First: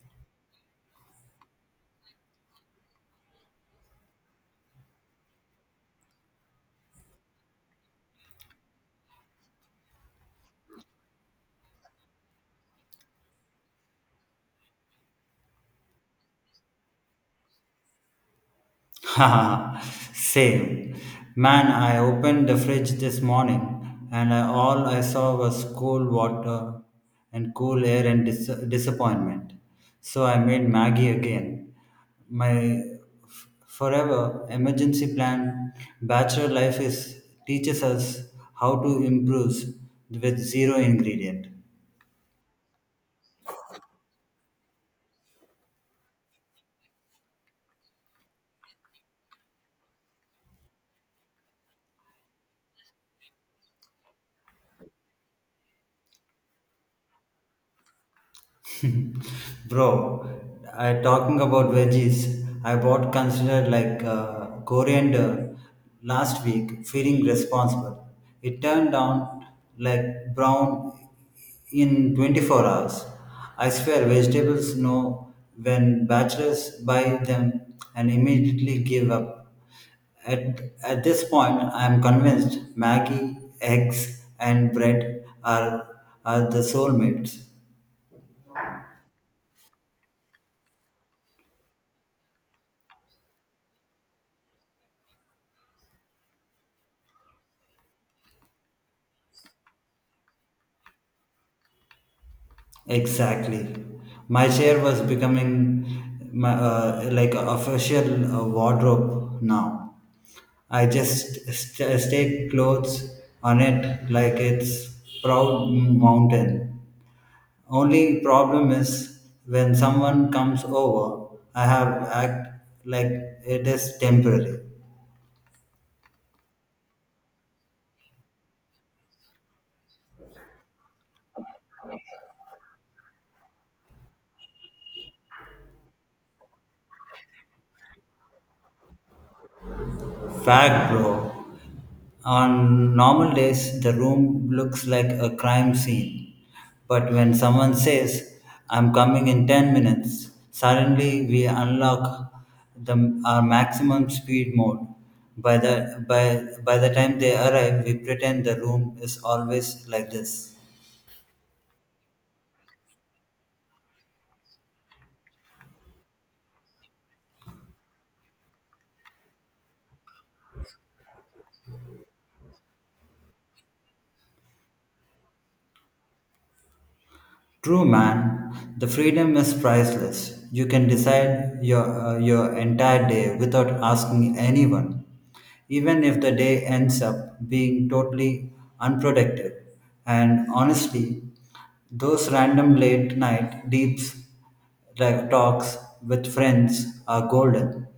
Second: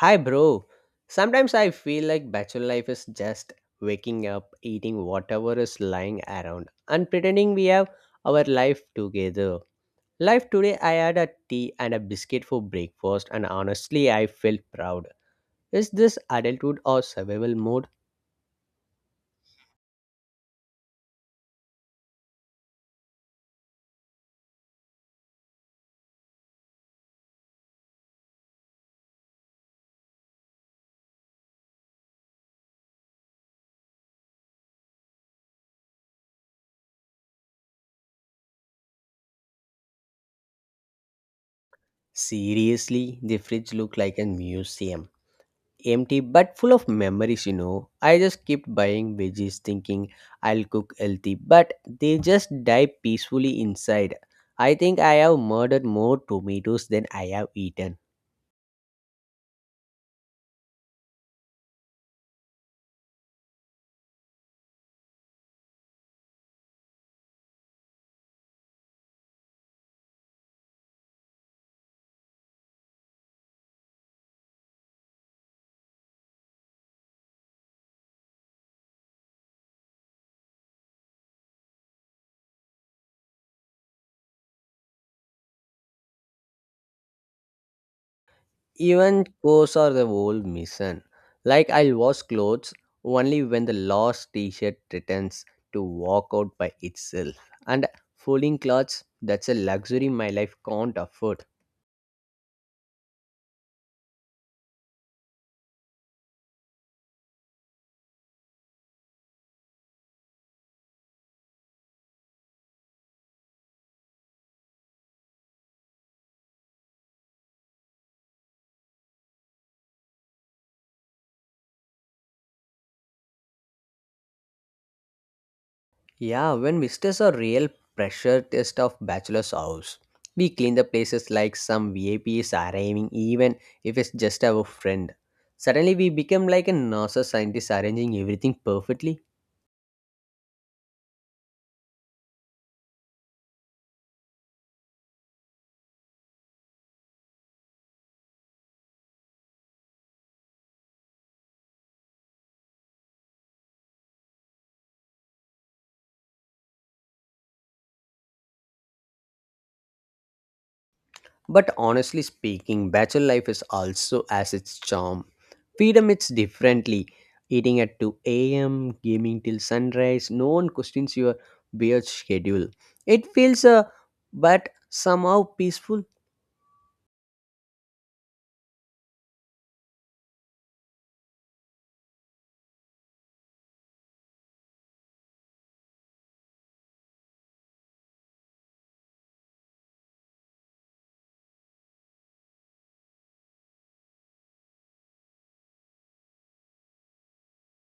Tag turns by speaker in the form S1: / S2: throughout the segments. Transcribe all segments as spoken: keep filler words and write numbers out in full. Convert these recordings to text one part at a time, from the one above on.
S1: Hi, bro. Sometimes I feel like bachelor life is just waking up, eating whatever is lying around, and pretending we have our life together. Life today, I had a tea and a biscuit for breakfast, and honestly, I felt proud. Is this adulthood or survival mode?
S2: Haha, same. Man, I opened the fridge this morning and I, all I saw was cold water and cool air and dis- disappointment. So I made Maggie again. My f- forever emergency plan. Bachelor Life is teaches us how to improve with zero ingredient.
S1: Seriously, the fridge looked like a museum, empty but full of memories you know I just kept buying veggies thinking I'll cook healthy, but they just die peacefully inside. I think I have murdered more tomatoes than I have eaten.
S2: Bro, I talking about veggies. I bought considered like uh, coriander last week, feeling responsible. It turned out like brown in twenty-four hours. I swear, vegetables know when bachelors buy them and immediately give up. At, at this point, I am convinced Maggie, eggs, and bread are, are the soulmates.
S1: Even clothes are the whole mission, like I'll wash clothes only when the lost t-shirt returns to walk out by itself, and folding clothes, that's a luxury my life can't afford.
S2: Exactly. My chair was becoming my, uh, like a official uh, wardrobe now. I just st- stake clothes on it like it's proud mountain. Only problem is when someone comes over, I have act like it is temporary.
S1: Yeah, when visitors are real pressure test of bachelor's house. We clean the places like some V I Ps are aiming even if it's just our friend. Suddenly we become like a NASA scientist arranging everything perfectly.
S2: Fact, bro. On normal days, the room looks like a crime scene. But when someone says, I'm coming in ten minutes, suddenly we unlock the, our maximum speed mode. By the, by, by the time they arrive, we pretend the room is always like this.
S1: But honestly speaking, bachelor life is also as its charm. Freedom it's differently. Eating at two a m, gaming till sunrise, no one questions your weird schedule. It feels uh, but somehow peaceful.
S2: True, man. The freedom is priceless. You can decide your uh, your entire day without asking anyone, even if the day ends up being totally unproductive. And honestly, those random late night deeps like talks with friends are golden.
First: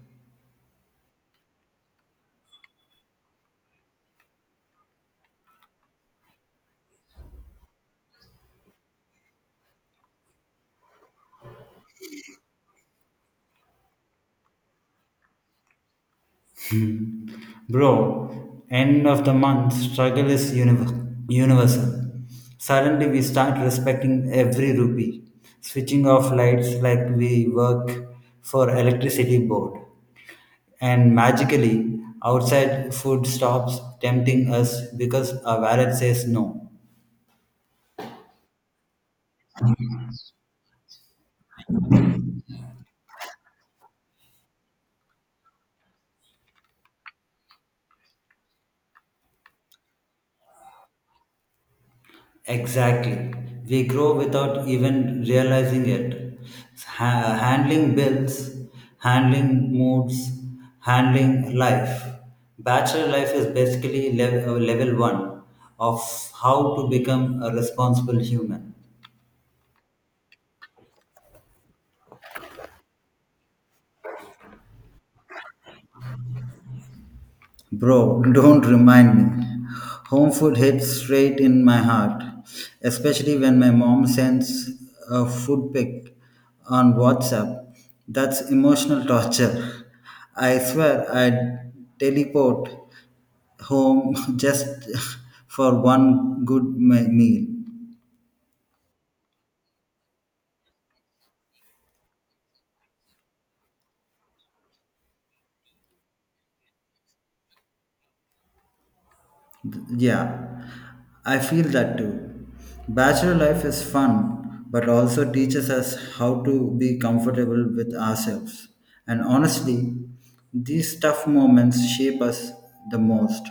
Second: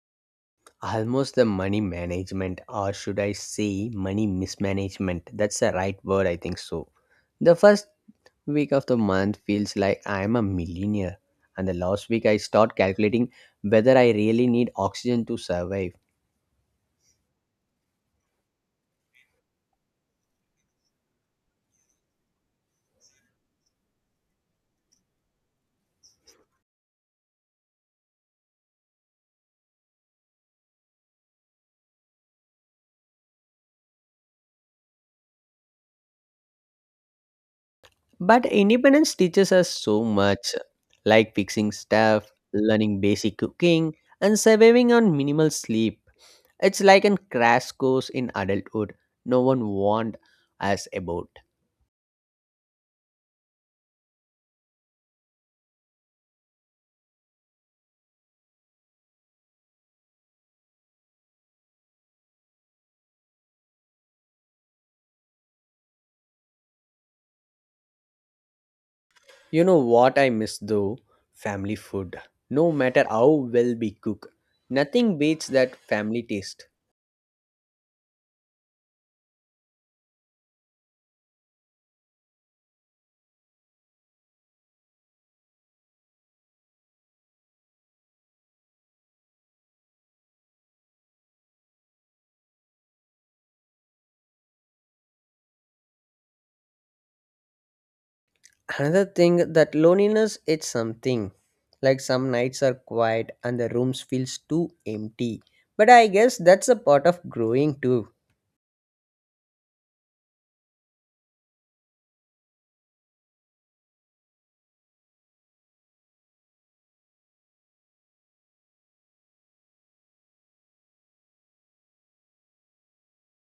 S1: Almost the money management, or should I say money mismanagement, that's the right word I think so. The first week of the month feels like I am a millionaire, and the last week I start calculating whether I really need oxygen to survive.
S2: Hmm. Bro, end of the month struggle is univer- universal. Suddenly we start respecting every rupee, switching off lights like we work for electricity board. And magically, outside food stops tempting us because our wallet says no.
S1: But independence teaches us so much, like fixing stuff, learning basic cooking, and surviving on minimal sleep. It's like a crash course in adulthood no one warned us about.
S2: Exactly. We grow without even realizing it. Ha- handling bills, handling moods, handling life. Bachelor life is basically level, level one of how to become a responsible human.
S1: You know what I miss though? Family food. No matter how well we cook, nothing beats that family taste.
S2: Bro, don't remind me. Home food hits straight in my heart, especially when my mom sends a food pic on WhatsApp. That's emotional torture. I swear I'd teleport home just for one good me- meal.
S1: Another thing that loneliness it's something. Like some nights are quiet and the rooms feels too empty. But I guess that's a part of growing too.
S2: Yeah, I feel that too. Bachelor life is fun, but also teaches us how to be comfortable with ourselves. And honestly, these tough moments shape us the most.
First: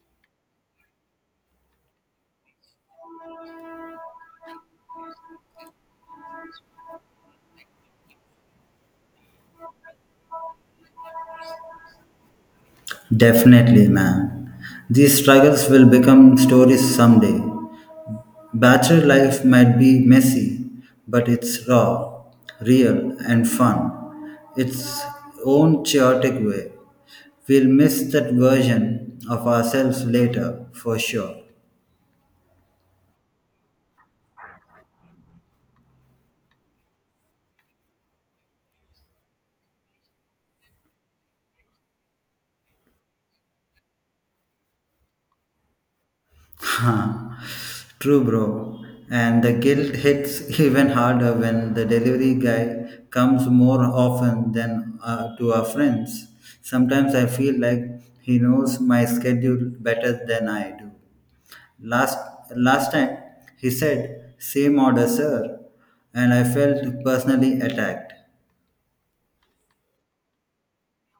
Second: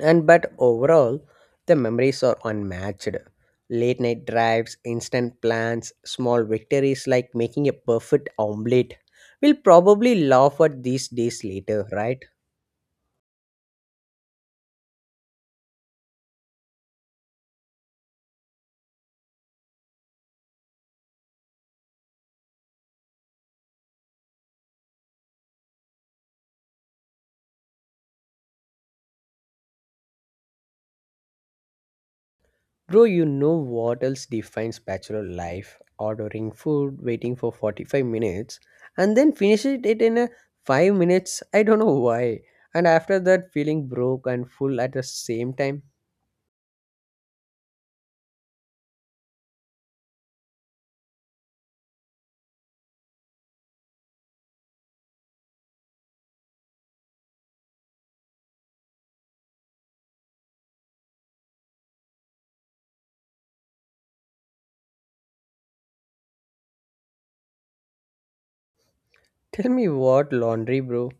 S1: And but overall, the memories are unmatched. Late night drives, instant plans, small victories like making a perfect omelette. We'll probably laugh at these days later, right?
S2: Definitely, man. These struggles will become stories someday. Bachelor life might be messy, but it's raw, real, and fun. Its own chaotic way. We'll miss that version of ourselves later, for sure.
S1: Bro, you know what else defines bachelor life? Ordering food, waiting for forty-five minutes, and then finish it it in a five minutes. I don't know why. And after that, feeling broke and full at the same time.
S2: Huh. True, bro. And the guilt hits even harder when the delivery guy comes more often than uh, to our friends. Sometimes I feel like he knows my schedule better than I do. Last last time he said, same order, sir, and I felt personally attacked.
S1: Tell me what laundry, bro.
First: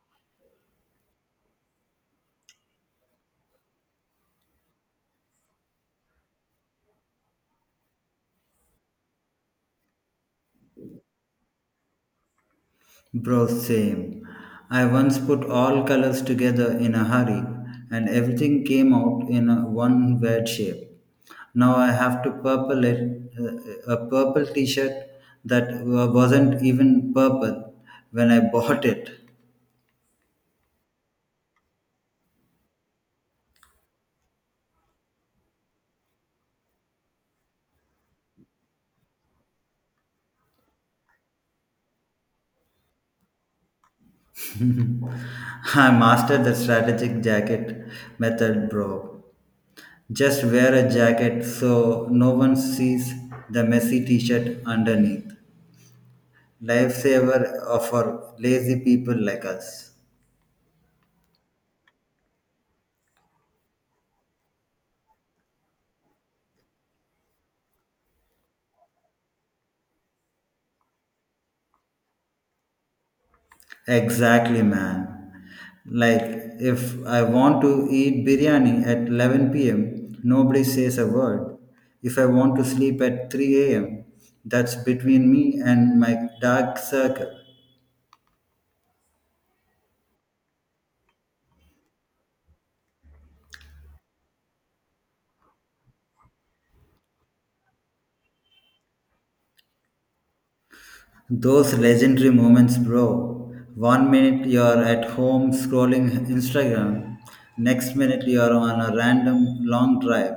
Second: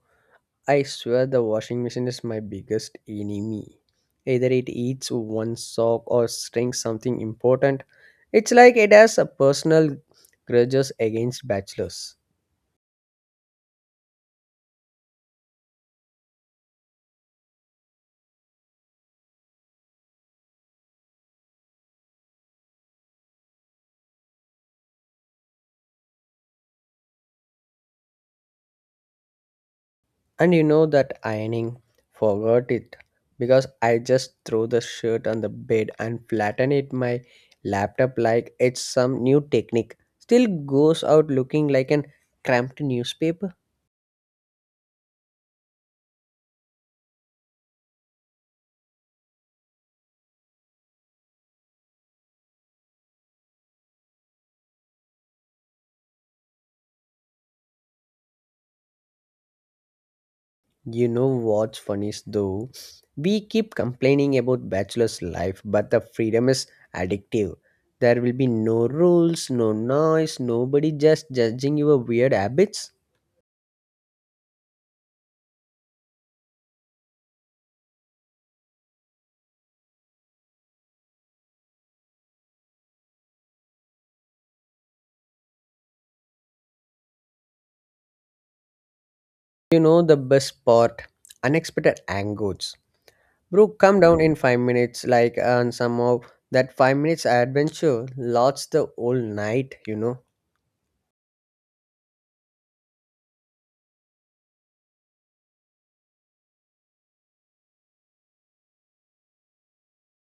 S1: I swear the washing machine is my biggest enemy. Either it eats one sock or strings something important. It's like it has a personal grudges against bachelors.
S2: Bro, same. I once put all colors together in a hurry and everything came out in a one weird shape. Now I have to purple it, uh, a purple t shirt that wa- wasn't even purple when I bought it.
S1: And you know that ironing forgot it because I just throw the shirt on the bed and flatten it my laptop like it's some new technique. Still goes out looking like an cramped newspaper.
S2: I mastered the strategic jacket method, bro. Just wear a jacket so no one sees the messy t shirt underneath. Lifesaver for lazy people like us.
S1: You know what's funny is though? We keep complaining about bachelor's life, but the freedom is addictive. There will be no rules, no noise, nobody just judging your weird habits.
S2: Exactly, man. Like, if I want to eat biryani at eleven p m, nobody says a word. If I want to sleep at three a m, that's between me and my dark circle.
S1: You know the best part unexpected angles. Bro, come down in five minutes, like, and somehow that five minutes adventure lasts the whole night, you know.
S2: Those legendary moments, bro. One minute you're at home scrolling Instagram, next minute you're on a random long drive.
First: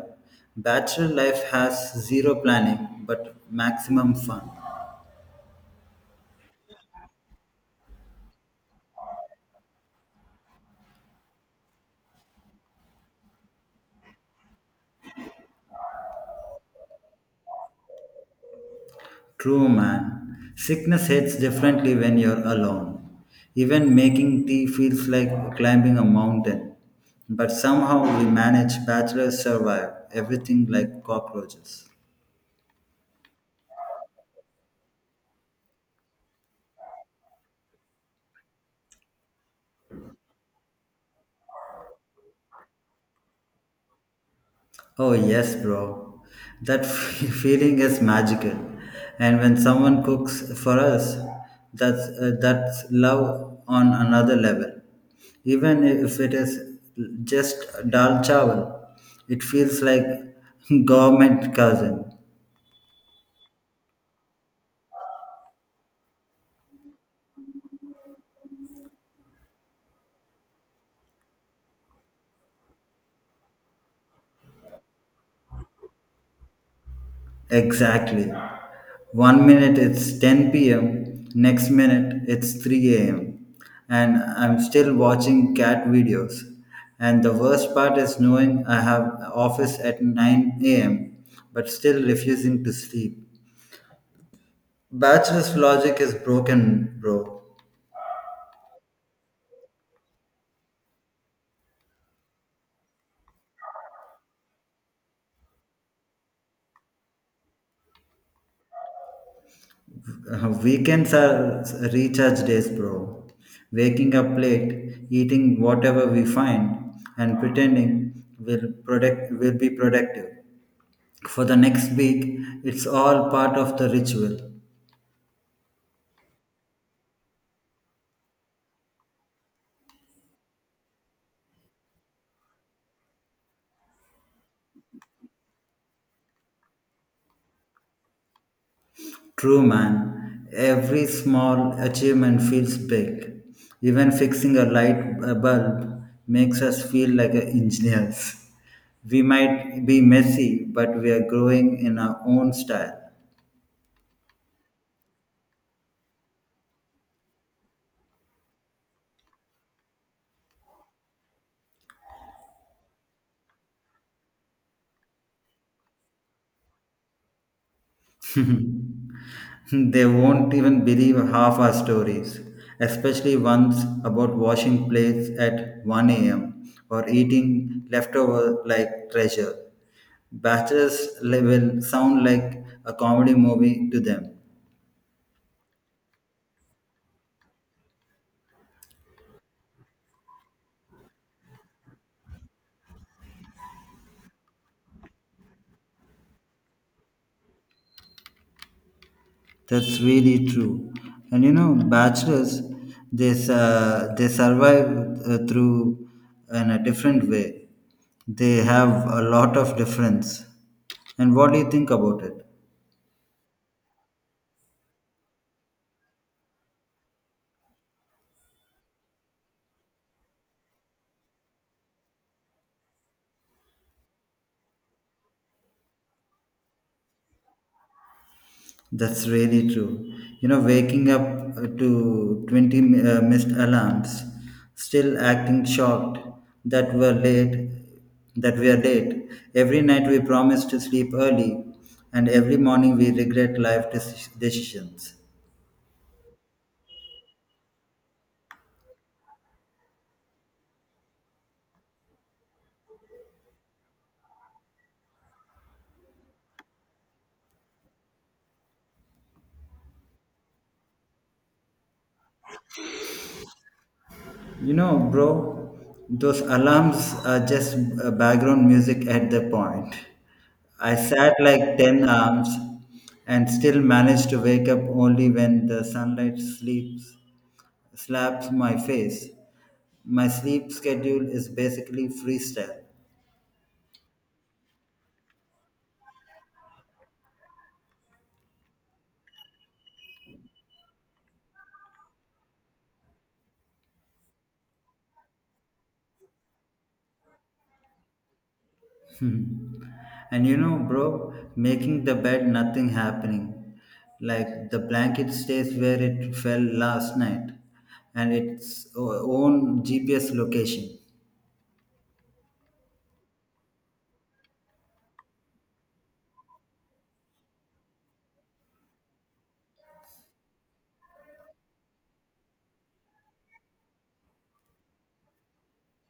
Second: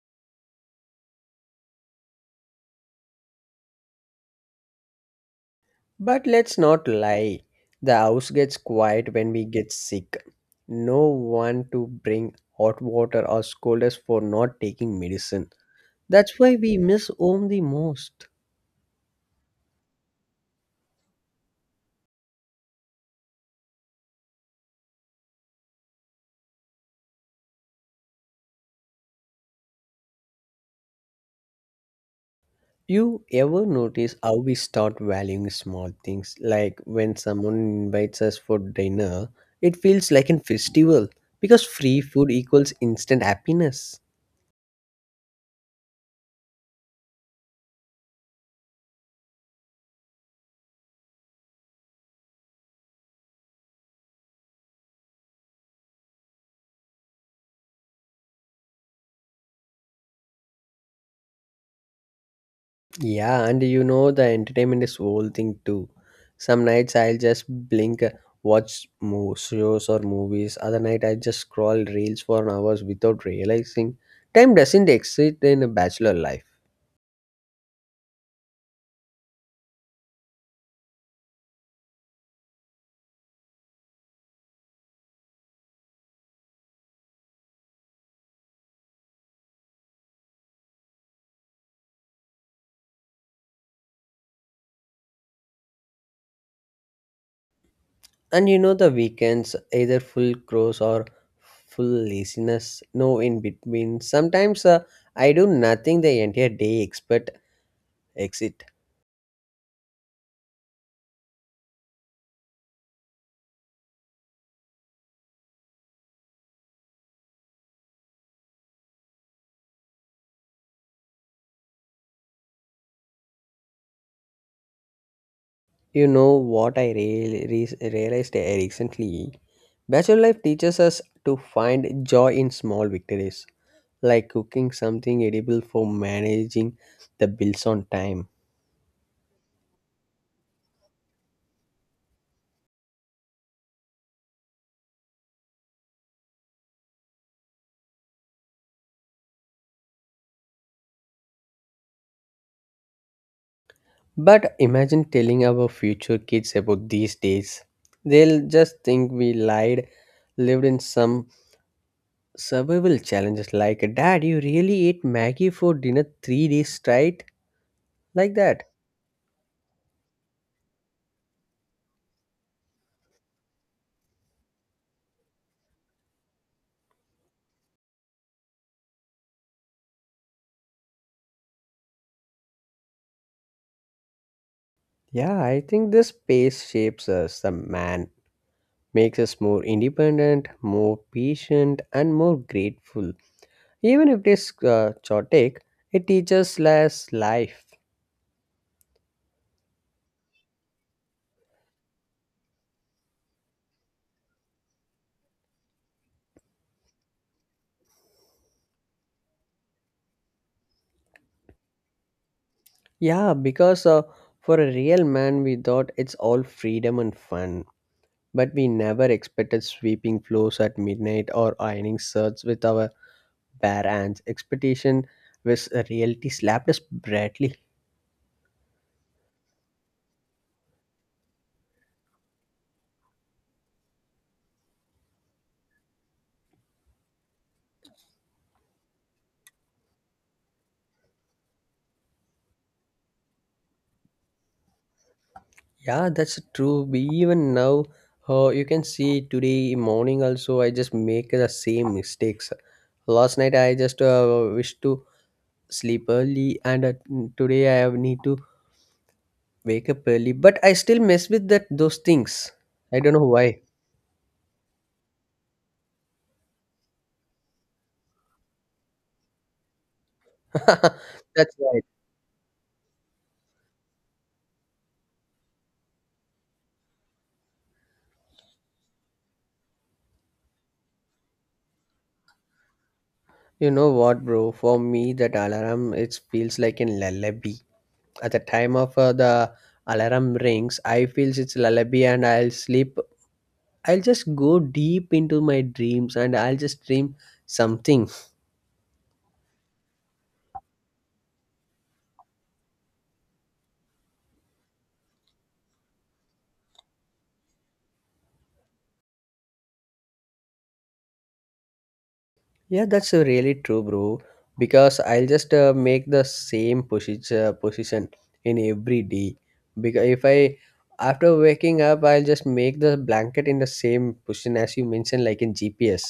S2: Bachelor life has zero planning but maximum fun.
S1: But let's not lie, the house gets quiet when we get sick. No one to bring hot water or scold us for not taking medicine. That's why we miss home the most.
S2: True, man. Sickness hits differently when you're alone. Even making tea feels like climbing a mountain. But somehow we manage bachelors survive everything like cockroaches.
S1: You ever notice how we start valuing small things? Like when someone invites us for dinner, it feels like a festival because free food equals instant happiness.
S2: Oh, yes, bro. That feeling is magical. And when someone cooks for us, that's, uh, that's love on another level. Even if it is just dal chawal, it feels like government cousin.
S1: Yeah, and you know the entertainment is whole thing too. Some nights I'll just blink, uh, watch mo- shows or movies. Other night I just scroll reels for hours without realizing. Time doesn't exist in a bachelor life.
S2: Exactly. One minute it's ten p m, next minute it's three a m, and I'm still watching cat videos. And the worst part is knowing I have office at nine a m, but still refusing to sleep. Bachelor's logic is broken, bro.
S1: And you know the weekends, either full cross or full laziness, no in between. Sometimes uh, I do nothing the entire day except exit.
S2: Uh, weekends are recharge days, bro. Waking up late, eating whatever we find, and pretending will product will be productive. For the next week, it's all part of the ritual.
S1: You know what I really re- realized recently? Bachelor life teaches us to find joy in small victories, like cooking something edible for managing the bills on time.
S2: True man, every small achievement feels big. Even fixing a light a bulb makes us feel like a engineers. We might be messy, but we are growing in our own style.
S1: But imagine telling our future kids about these days. They'll just think we lied lived in some survival challenges like, "Dad, you really ate Maggie for dinner three days straight?" Like that.
S2: They won't even believe half our stories, especially ones about washing plates at one a m or eating leftover like treasure. Bachelors li- will sound like a comedy movie to them.
S1: Yeah, I think this pace shapes us, the man. Makes us more independent, more patient, and more grateful. Even if it is uh, chaotic, it teaches us life.
S2: That's really true. And you know, bachelors, they, uh, they survive uh, through in a different way. They have a lot of difference. And what do you think about it?
S1: Yeah, because uh, for a real man, we thought it's all freedom and fun. But we never expected sweeping floors at midnight or ironing shirts with our bare expectation was a reality slapped us brightly.
S2: That's really true. You know, waking up uh, to twenty mi- uh, missed alarms, still acting shocked that we're late, that we are late. Every night we promise to sleep early, and every morning we regret life deci- decisions.
S1: Yeah, that's true. We even now, uh, you can see today morning also, I just make the same mistakes. Last night I just uh, wish to sleep early, and uh, today I have need to wake up early. But I still mess with that those things. I don't know why.
S2: You know, bro, those alarms are just uh, background music at the point. I sat
S1: That's
S2: like
S1: right.
S2: ten hours and still managed to wake up only when the sunlight sleeps slaps my face. My sleep schedule is basically freestyle.
S1: You know what, bro? For me, that alarm it feels like a lullaby. At the time of uh, the alarm rings I feels it's lullaby and I'll sleep. I'll just go deep into my dreams and I'll just dream something.
S2: And you know, bro, making the bed nothing happening. Like the blanket stays where it fell last night and its o- own G P S location.
S1: Yeah, that's uh, really true, bro. Because I'll just uh, make the same position uh, position in every day. Because if I, after waking up, I'll just make the blanket in the same position as you mentioned, like in GPS.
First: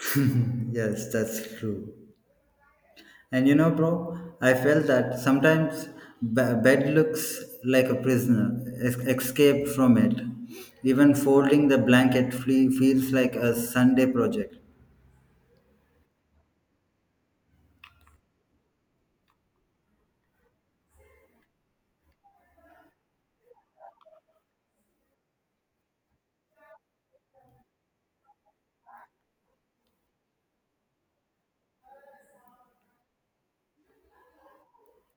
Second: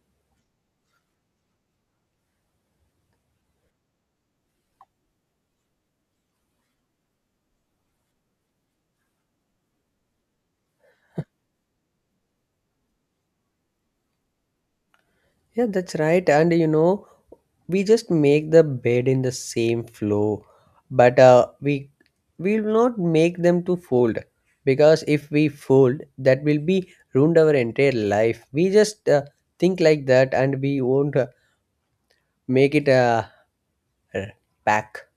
S2: Yes, that's true. And you know, bro, I felt that sometimes b- bed looks like a prisoner, es- escape from it. Even folding the blanket flee- feels like a Sunday project.
S1: Yeah, that's right. And you know, we just make the bed in the same flow, but uh, we will not make them to fold, because if we fold, that will be ruined our entire life. We just uh, think like that, and we won't uh, make it uh, uh, back.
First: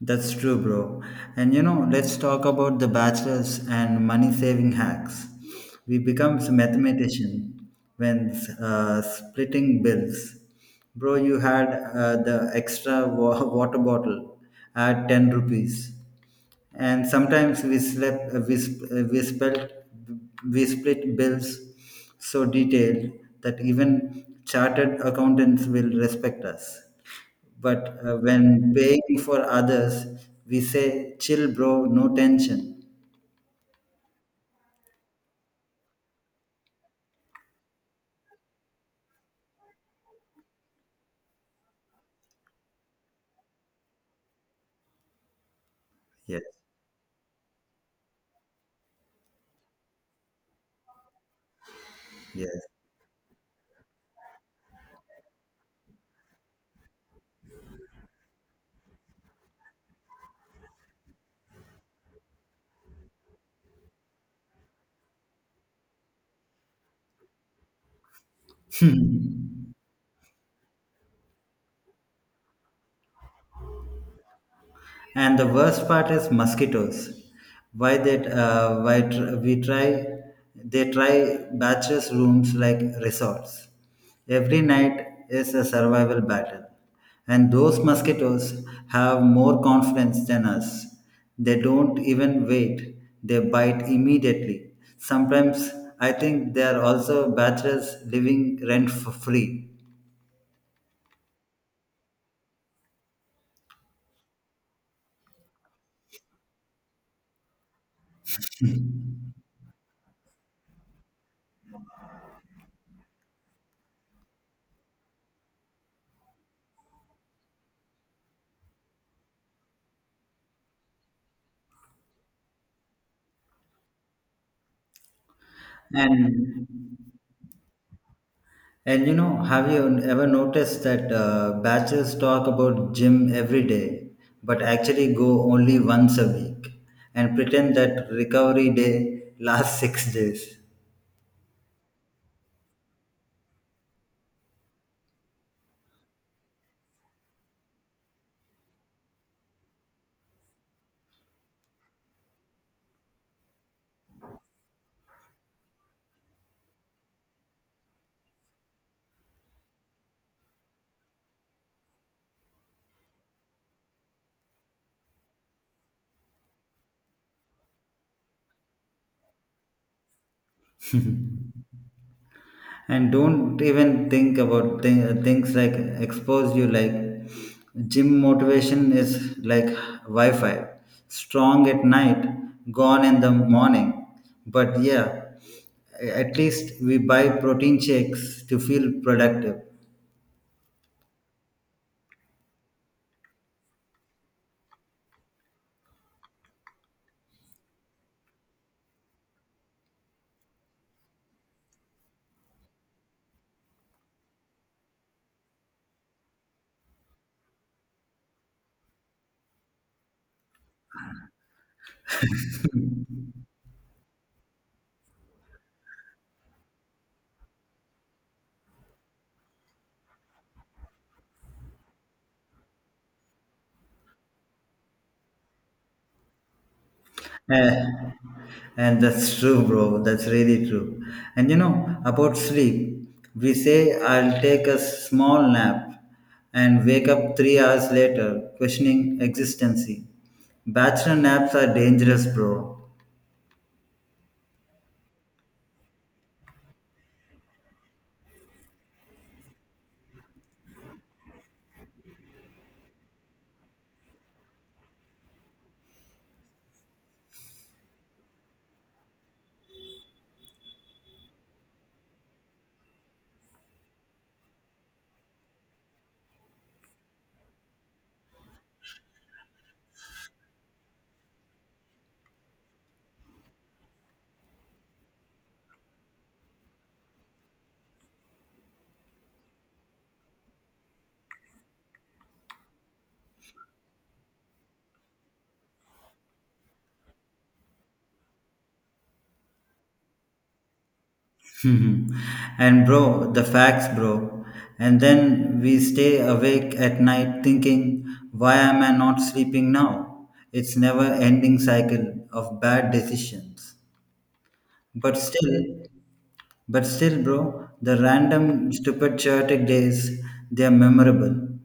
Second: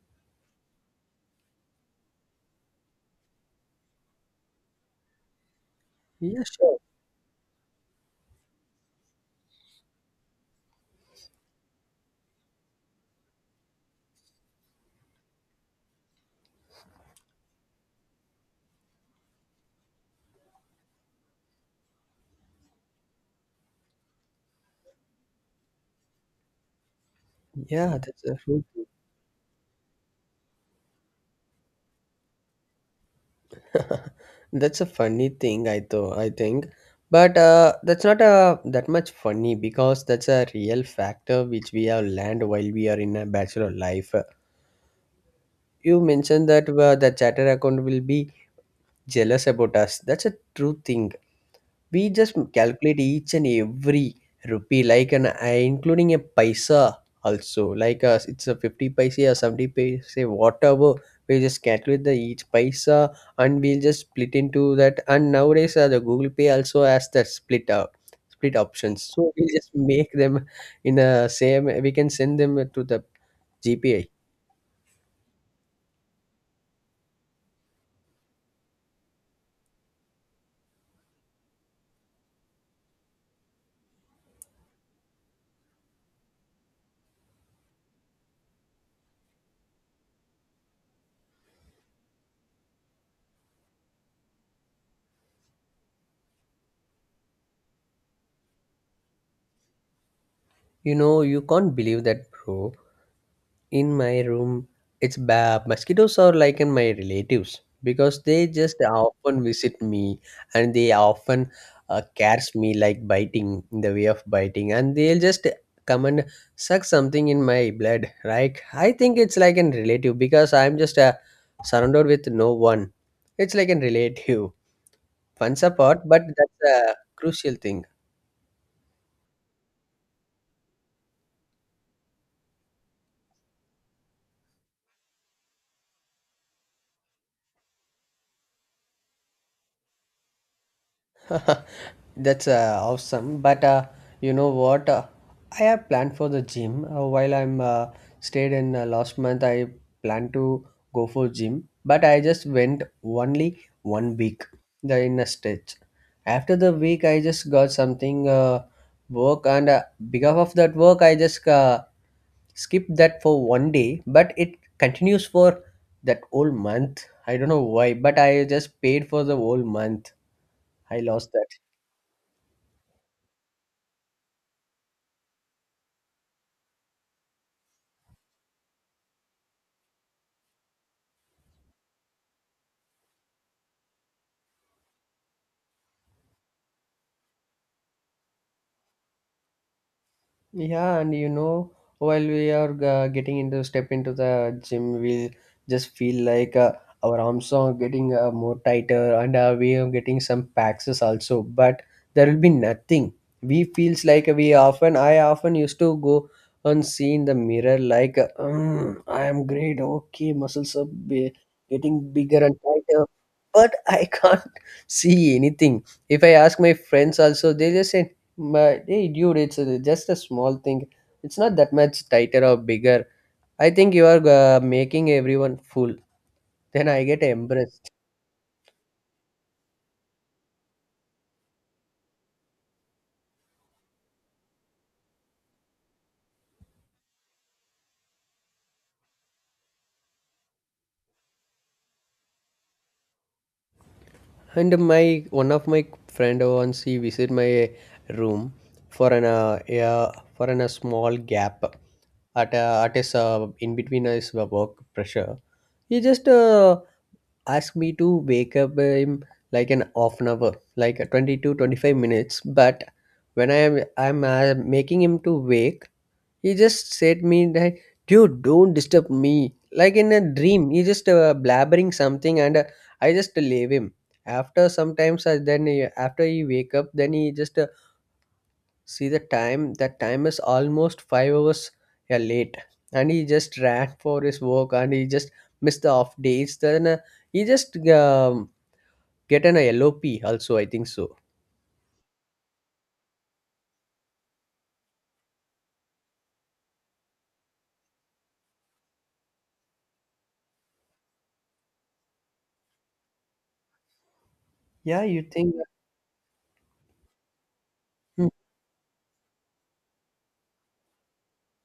S2: That's true, bro. And you know, let's talk about the bachelors and money saving hacks. We become
S1: Yeah, sure.
S2: mathematician when uh, splitting bills. Bro, you had uh, the extra wa- water bottle at ten rupees and sometimes we slept we, sp- uh, we spelt we split bills so detailed that even chartered accountants will respect us, but
S1: Yeah,
S2: uh,
S1: that's a
S2: when
S1: rule.
S2: paying for others we say chill bro no tension.
S1: That's a funny thing I thought i think, but uh, that's not a that much funny because that's a real factor which we have learned while we are in a bachelor life. You
S2: Yes
S1: mentioned that uh, the chatter account will be jealous about us, that's a true thing. We just
S2: yes.
S1: calculate each and every rupee, like an uh, including a paisa also, like uh, it's a fifty paisa or seventy paisa, whatever. We just calculate the each paisa and we'll just split into that. And nowadays, uh, the Google Pay also has that split up. Split options, so we just make them in a same. We can send them to the G P A.
S2: And the worst part is mosquitoes. Why that? Uh, why tr- we try? They try bachelor's rooms like resorts. Every night is a survival battle, and those mosquitoes have more confidence than us. They don't even wait. They bite immediately. Sometimes I think they are also bachelors living rent for free.
S1: You know, you can't believe that, bro. In my room it's bad, mosquitoes are like in my relatives because they just often visit me and they often uh, catch me like biting in the way of biting and they'll just come and suck something in my blood, right? I think it's like an relative because I'm just uh, surrounded with no one. It's like an relative. Fun apart, but
S2: And
S1: that's a crucial thing.
S2: And you know, have you ever noticed that uh, bachelors talk about gym every day, but actually go only once a week and pretend that recovery day lasts six days,
S1: That's uh, awesome. But uh, you know what? Uh, I have planned for the gym. Uh, while I'm uh, stayed in uh, last month, I planned to go for gym. But I just went only one week, the inner stretch. After the week, I just got something uh, work, and uh, because of that work, I just uh, skipped that for one day. But it continues for that whole month. I don't know why, but I just paid for the whole month. I lost that.
S2: and don't even think about th- things like expose you like gym motivation is like Wi Fi, strong at night, gone in the morning. But yeah, at least we buy protein shakes to feel productive.
S1: Yeah, and you know, while we are uh, getting into step into the gym, we'll just feel like uh, our arms are getting uh, more tighter, and uh, we are getting some packs also. But there will be nothing. We feels like we often. I often used to go and see in the mirror like, "Mm, I am great. Okay, muscles are be- getting bigger and tighter, but I can't see anything." If I ask my friends also, they just say, "But hey, dude, it's uh, just a small thing. It's not that much tighter or bigger. I think you are uh, making everyone fool." Then I get
S2: Eh,
S1: embarrassed.
S2: and that's true, bro. That's really true. And you know, about sleep, we say, I'll take a small nap and wake up three hours later, questioning existency. Bachelor naps are dangerous, bro.
S1: And my one of my friend once he visit my room for an uh, yeah, for an a small gap at a at his uh, in between his work pressure. He just uh, asked me to wake up him like an half an hour, like twenty to twenty-five minutes. But when I am I'm uh, making him to wake, he just said me that, "Dude, don't disturb me." Like in a dream, he just uh, blabbering something, and uh, I just leave him. After sometimes, I then he- after he wake up, then he just uh, see the time. That time is almost five hours yeah, late, and he just ran for his work, and he just missed the off days. Then uh, he just um, get an L O P also. I think so.
S2: Mhm. And bro, the facts, bro. And then we stay awake at night thinking, why am I not sleeping now? It's never ending cycle of bad decisions.
S1: Yeah,
S2: But
S1: you think.
S2: still, But still, bro, the
S1: Hmm.
S2: random stupid chaotic days, they are memorable.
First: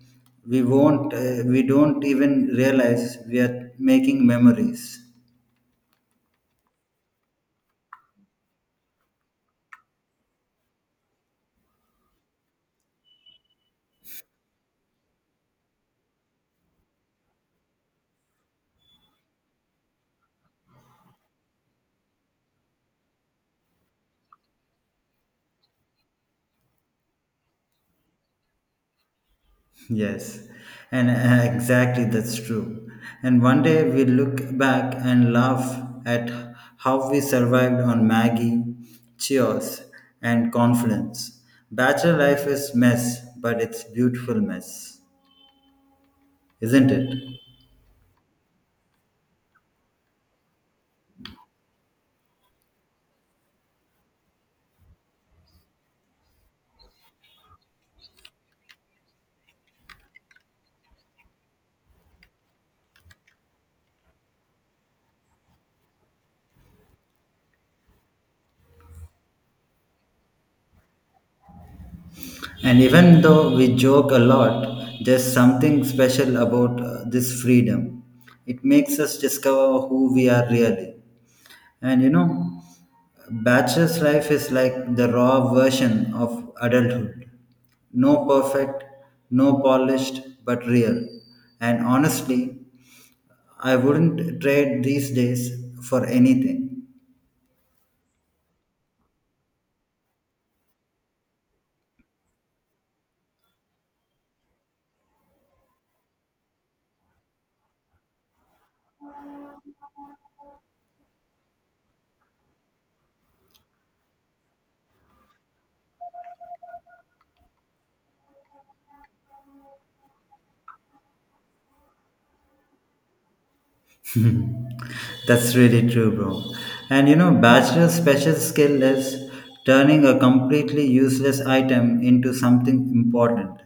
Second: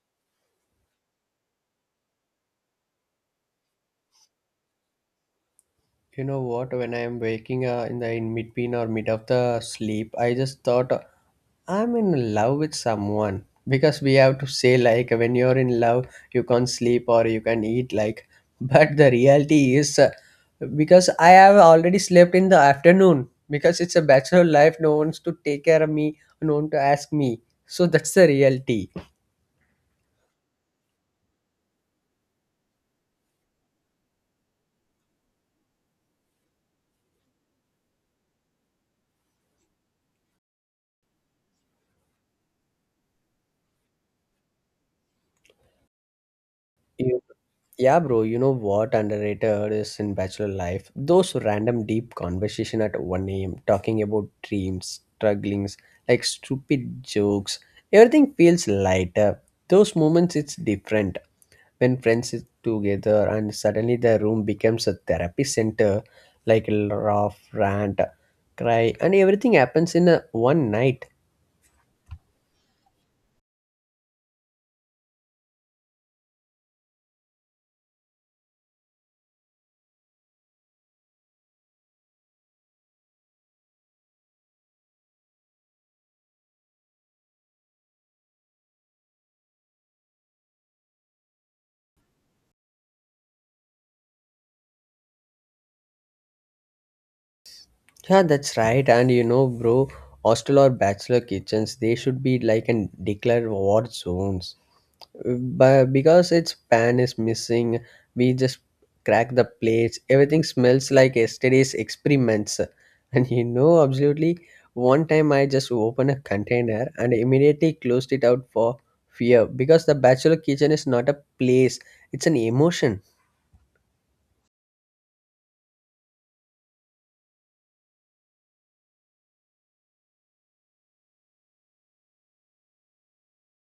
S2: We won't, uh, we don't even realize we are making memories.
S1: You know what? When I am waking uh, in the in between or mid of the sleep, I just thought I'm in love with someone because we have to say like when you're in love you can't sleep or you can eat, like but the reality is uh, because I have already slept in the afternoon because it's a bachelor life, no one's to take care of me, no one to ask me, so that's the reality.
S2: Yes, and uh, exactly that's true. And one day we look back and laugh at how we survived on Maggie, Cheers, and confidence. Bachelor life is mess, but it's beautiful mess, isn't
S1: You,
S2: it?
S1: yeah, bro, you know what underrated is in bachelor life? Those random deep conversation at one a m talking about dreams, strugglings, like stupid jokes. Everything feels lighter. Those moments it's different. When friends sit together and suddenly the room becomes a therapy center, like laugh, rant, cry, and everything happens in a one night.
S2: And even though we joke a lot, there's something special about uh, this freedom. It makes us discover who we are really. And you know, bachelor's life is like the raw version of adulthood. No perfect, no polished, but real. And honestly, I wouldn't trade these days for anything.
S1: Yeah, that's right. And you know, bro, hostel or bachelor kitchens, they should be like and declared war zones. But because its pan is missing, we just crack the plates. Everything smells like yesterday's experiments. And you know, absolutely, one time I just opened a container and immediately closed it out for fear, because the bachelor kitchen is not a place; it's an emotion.
S2: That's really true, bro. And you know, bachelor's special skill is turning a completely useless item into something important.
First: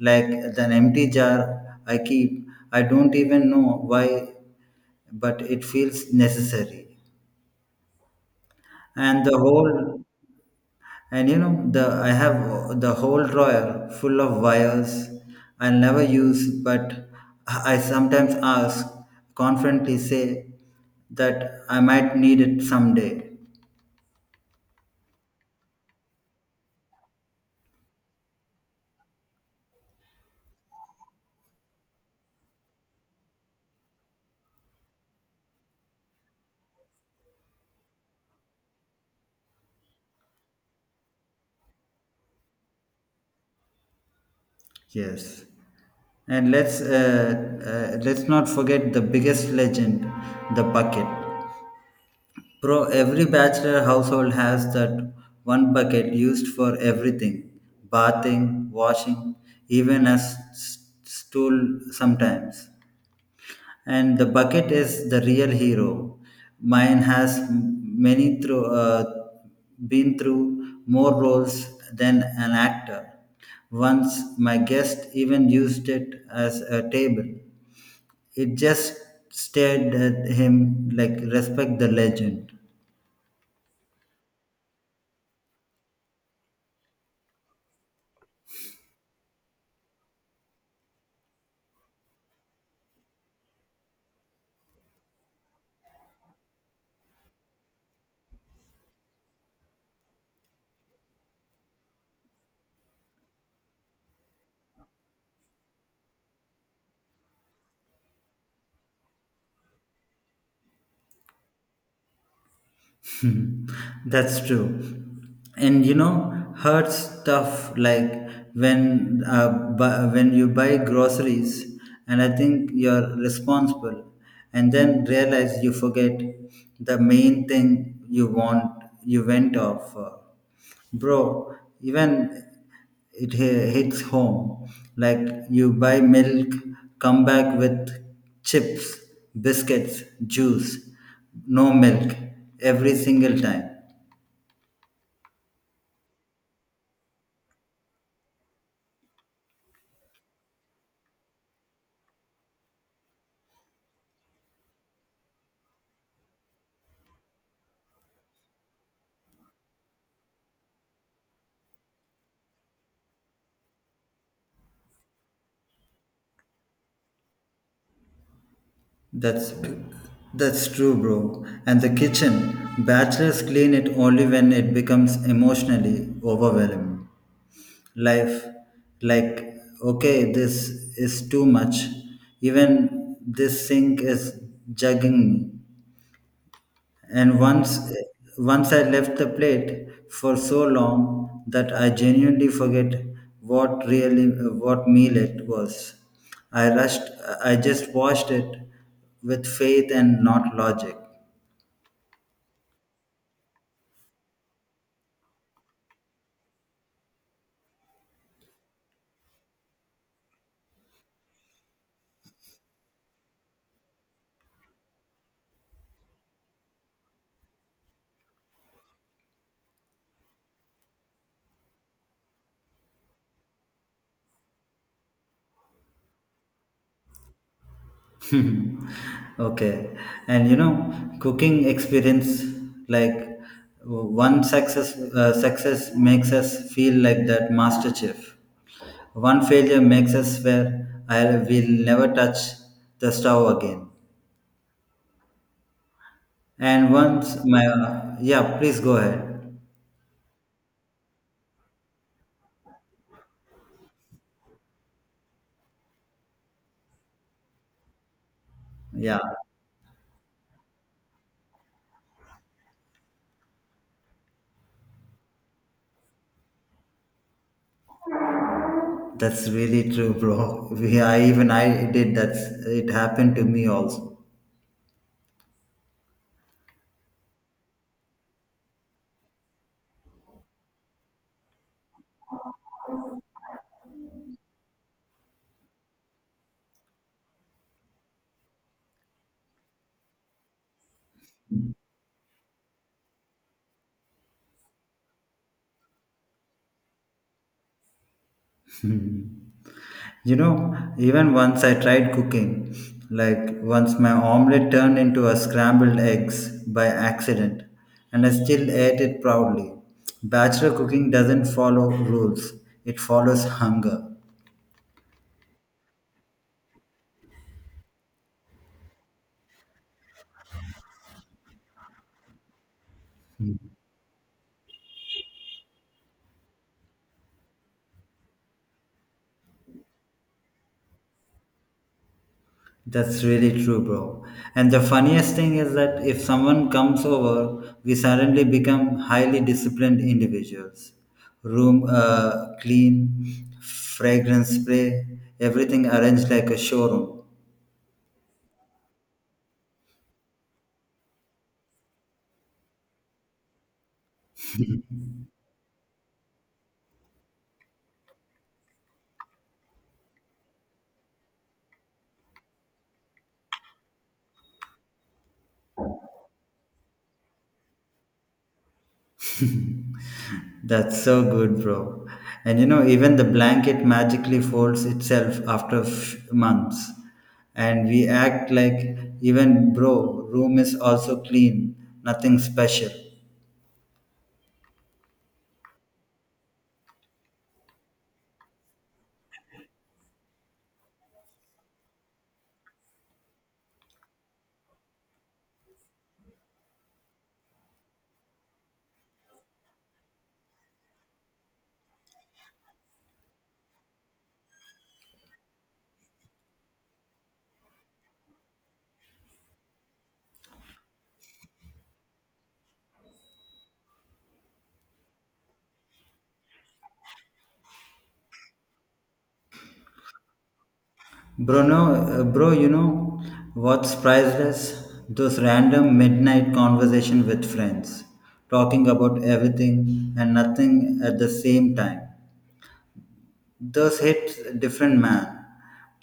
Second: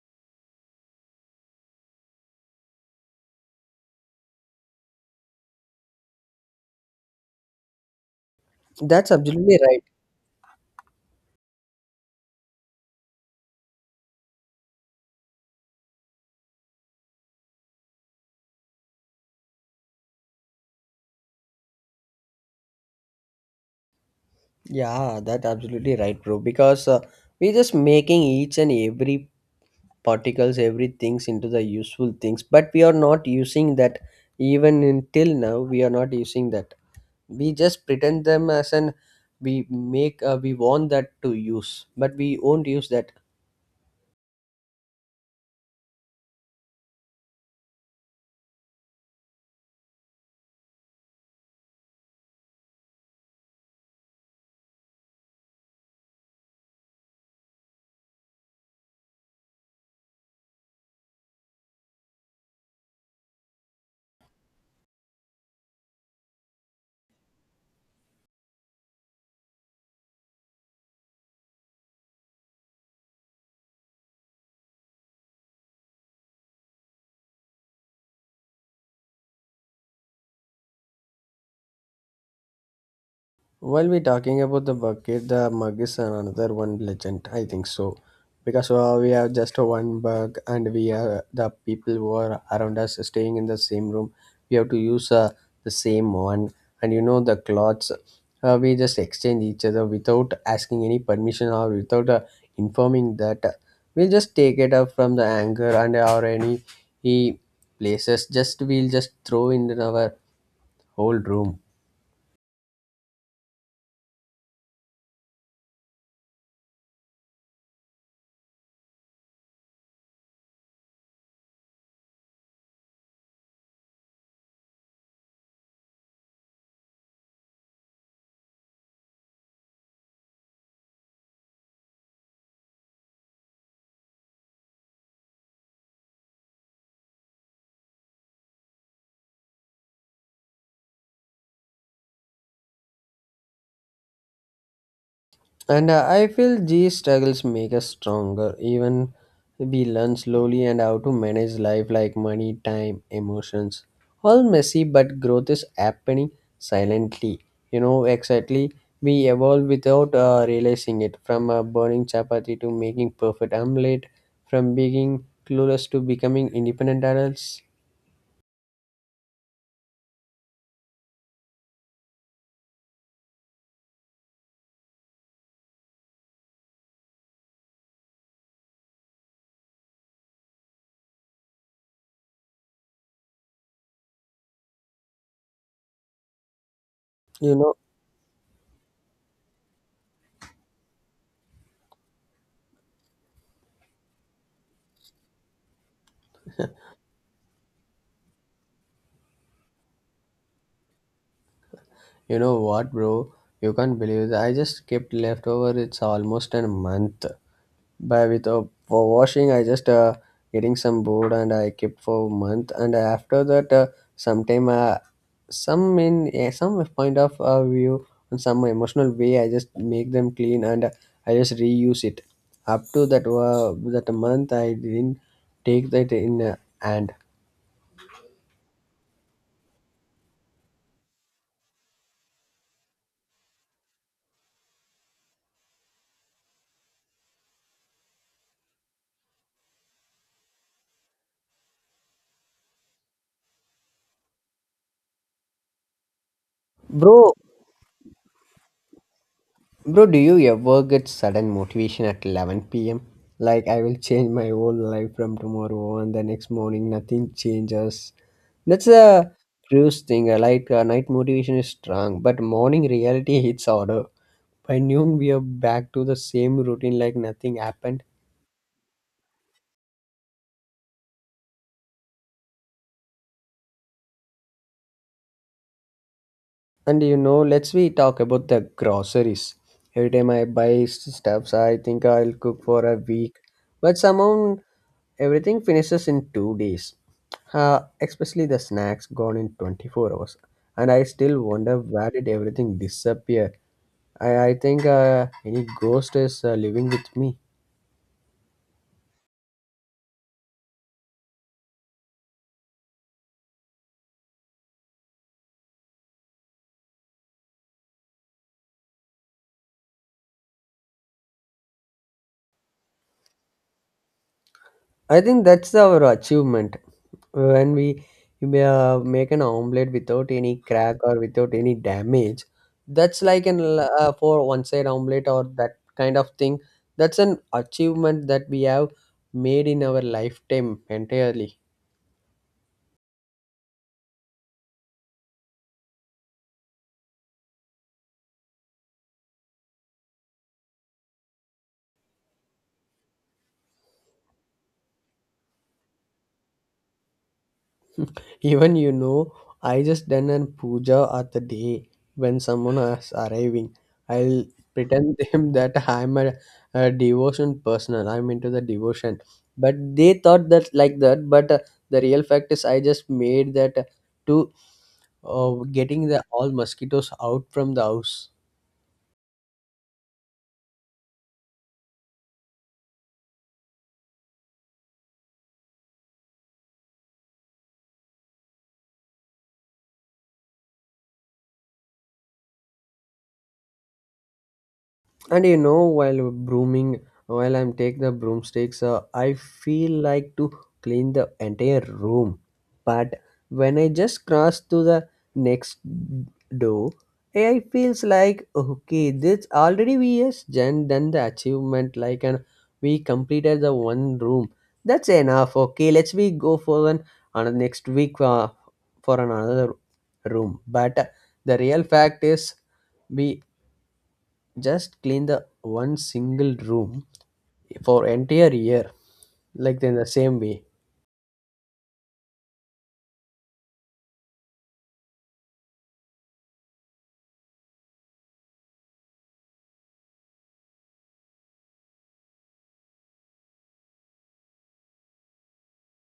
S2: Like an empty jar I keep, I don't even know why, but it feels necessary.
S1: That's
S2: And the
S1: absolutely right.
S2: whole and you know, the I have the whole drawer full of wires I never use, but I sometimes ask confidently say that I might need it someday.
S1: Yeah, that absolutely right, bro. Because uh, we're just making each and every particles, every things into the useful things, but we are not using that. Even until now, we are not using that. We just pretend them as an we make uh, we want that to use, but we won't use that.
S2: Yes, and let's uh, uh, let's not forget the biggest legend, the bucket. Bro, every bachelor household has that one bucket used for everything, bathing, washing, even a s- s- stool sometimes. And the bucket is the real hero. Mine has m- many through, uh, been through more roles than an actor. Once my guest even used it as a table. It just stared at him like respect the legend.
S1: While we're talking about the bucket, the mug is another one legend, I think so. Because uh, we have just one mug and we are the people who are around us staying in the same room. We have to use uh, the same one. And you know, the clothes, uh, we just exchange each other without asking any permission or without uh, informing that. We'll just take it up from the anger and or any any places. Just we'll just throw in our whole room.
S2: Hmm, that's true. And you know, hurts tough like when uh, bu- when you buy groceries and I think you're responsible and then realize you forget the main thing you want you went off for. Bro, even it hi- hits home. Like you buy milk, come back with chips, biscuits, juice, no milk every single time.
S1: And uh, I feel these struggles make us stronger, even we learn slowly and how to manage life like money, time, emotions. All messy, but growth is happening silently. You know, exactly. We evolve without uh, realizing it. From uh, burning chapati to making perfect omelette, from being clueless to becoming independent adults.
S2: That's that's true, bro. And the kitchen, bachelors clean it only when it becomes emotionally overwhelming. Life, like, okay, this is too much. Even this sink is jugging me. And
S1: You know,
S2: once once I left the plate for so long that I genuinely forget what really what meal it was. I rushed I just watched it with faith and not logic.
S1: you know what, bro? You can't believe that I just kept leftover. It's almost a month, by without for washing. I just uh, getting some board and I kept for a month, and after that uh, sometime uh, some in uh, some point of uh, view and some emotional way, I just make them clean and uh, I just reuse it up to that uh, that month I didn't take that in uh, hand.
S2: Hmm. Okay. And you know, cooking experience like one success uh, success makes us feel like that master chef. One failure makes us swear I will never touch the stove again. And
S1: Bro,
S2: once my, yeah, please go ahead.
S1: bro, do you ever get sudden motivation at eleven p.m like I will change my whole life from tomorrow, and the next morning nothing changes. That's
S2: Yeah,
S1: a cruise thing. uh, Like uh, night motivation is strong, but morning reality hits harder. By noon, we are back to the same routine like nothing happened.
S2: that's really true, bro. We, I even I did that. It happened to me also.
S1: And you know, let's we talk about the groceries. Every time I buy stuffs, I think I'll cook for a week, but somehow everything finishes in two days. Uh, especially the snacks gone in twenty-four hours, and I still wonder where did everything disappear. I I think uh, any ghost is uh, living with me.
S2: You know, even once I tried cooking, like once my omelette turned into a scrambled eggs by accident, and I still ate it proudly. Bachelor cooking doesn't follow rules; it follows hunger.
S1: I think that's our achievement when we uh, make an omelette without any crack or without any damage. That's like an uh, for one side omelette or that kind of thing. That's an achievement that we have made in our lifetime entirely.
S2: That's really true, bro. And the funniest thing is that if someone comes over, we suddenly become highly disciplined individuals. Room uh, clean, fragrance spray, everything arranged like a showroom.
S1: Even you know, I just done a puja at the day when someone is arriving. I'll pretend them that I'm a, a devotion person. I'm into the devotion, but they thought that like that. But uh, the real fact is, I just made that uh, to uh, getting the all mosquitoes out from the house.
S2: That's so good, bro. And you know, even the blanket magically folds itself after f- months. And we act like, even, bro, room is also clean, nothing special.
S1: And you know while brooming, while I'm take the broomsticks, uh, I feel like to clean the entire room, but when I just cross to the next door, I feels like okay this already we has done done the achievement like, and we completed the one room, that's enough, okay let's we go for an another next week uh, for another room. But uh, the real fact is we just clean the one single room for entire year, like in the same way.
S2: Bro, no, uh, Bro, you know what's priceless? Those random midnight conversation with friends, talking about everything and nothing at the same time. Those hit different man.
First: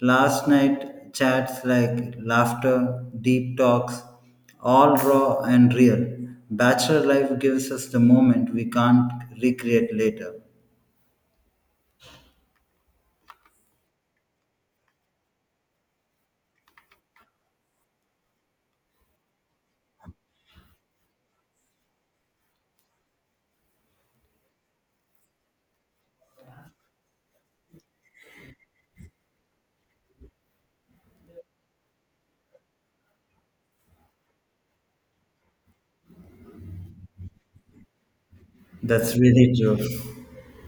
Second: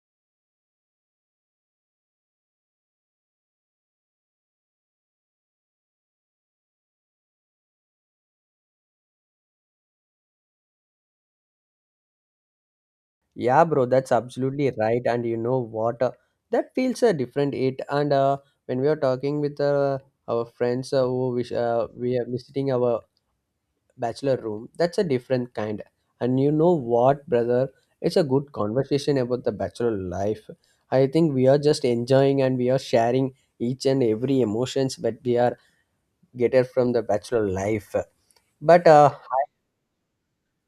S2: Last night chats like laughter, deep talks, all raw and real. Bachelor life gives us the moment we can't recreate later.
S1: Yeah, bro, that's absolutely right. And you know what, uh, that feels a different it. And uh, when we are talking with uh, our friends uh, who wish uh, we are visiting our bachelor room, that's a different kind. And you know what, brother, it's a good conversation about the bachelor life. I think we are just enjoying and we are sharing each and every emotions that we are get from the bachelor life. But uh,
S2: That's
S1: I-
S2: really true.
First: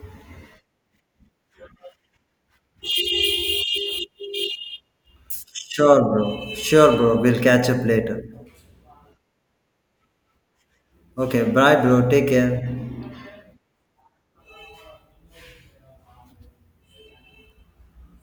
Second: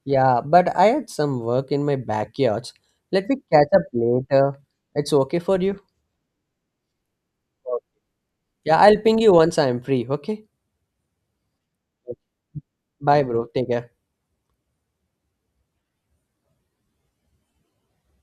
S1: yeah, but I had some work in my backyard. Let me catch up later. It's okay for you?
S2: Sure, bro. Sure, bro. We'll catch up later.
S1: Yeah, I'll ping you once I'm free. Okay.
S2: Okay, bye, bro. Take care.
S1: Bye, bro. Take care.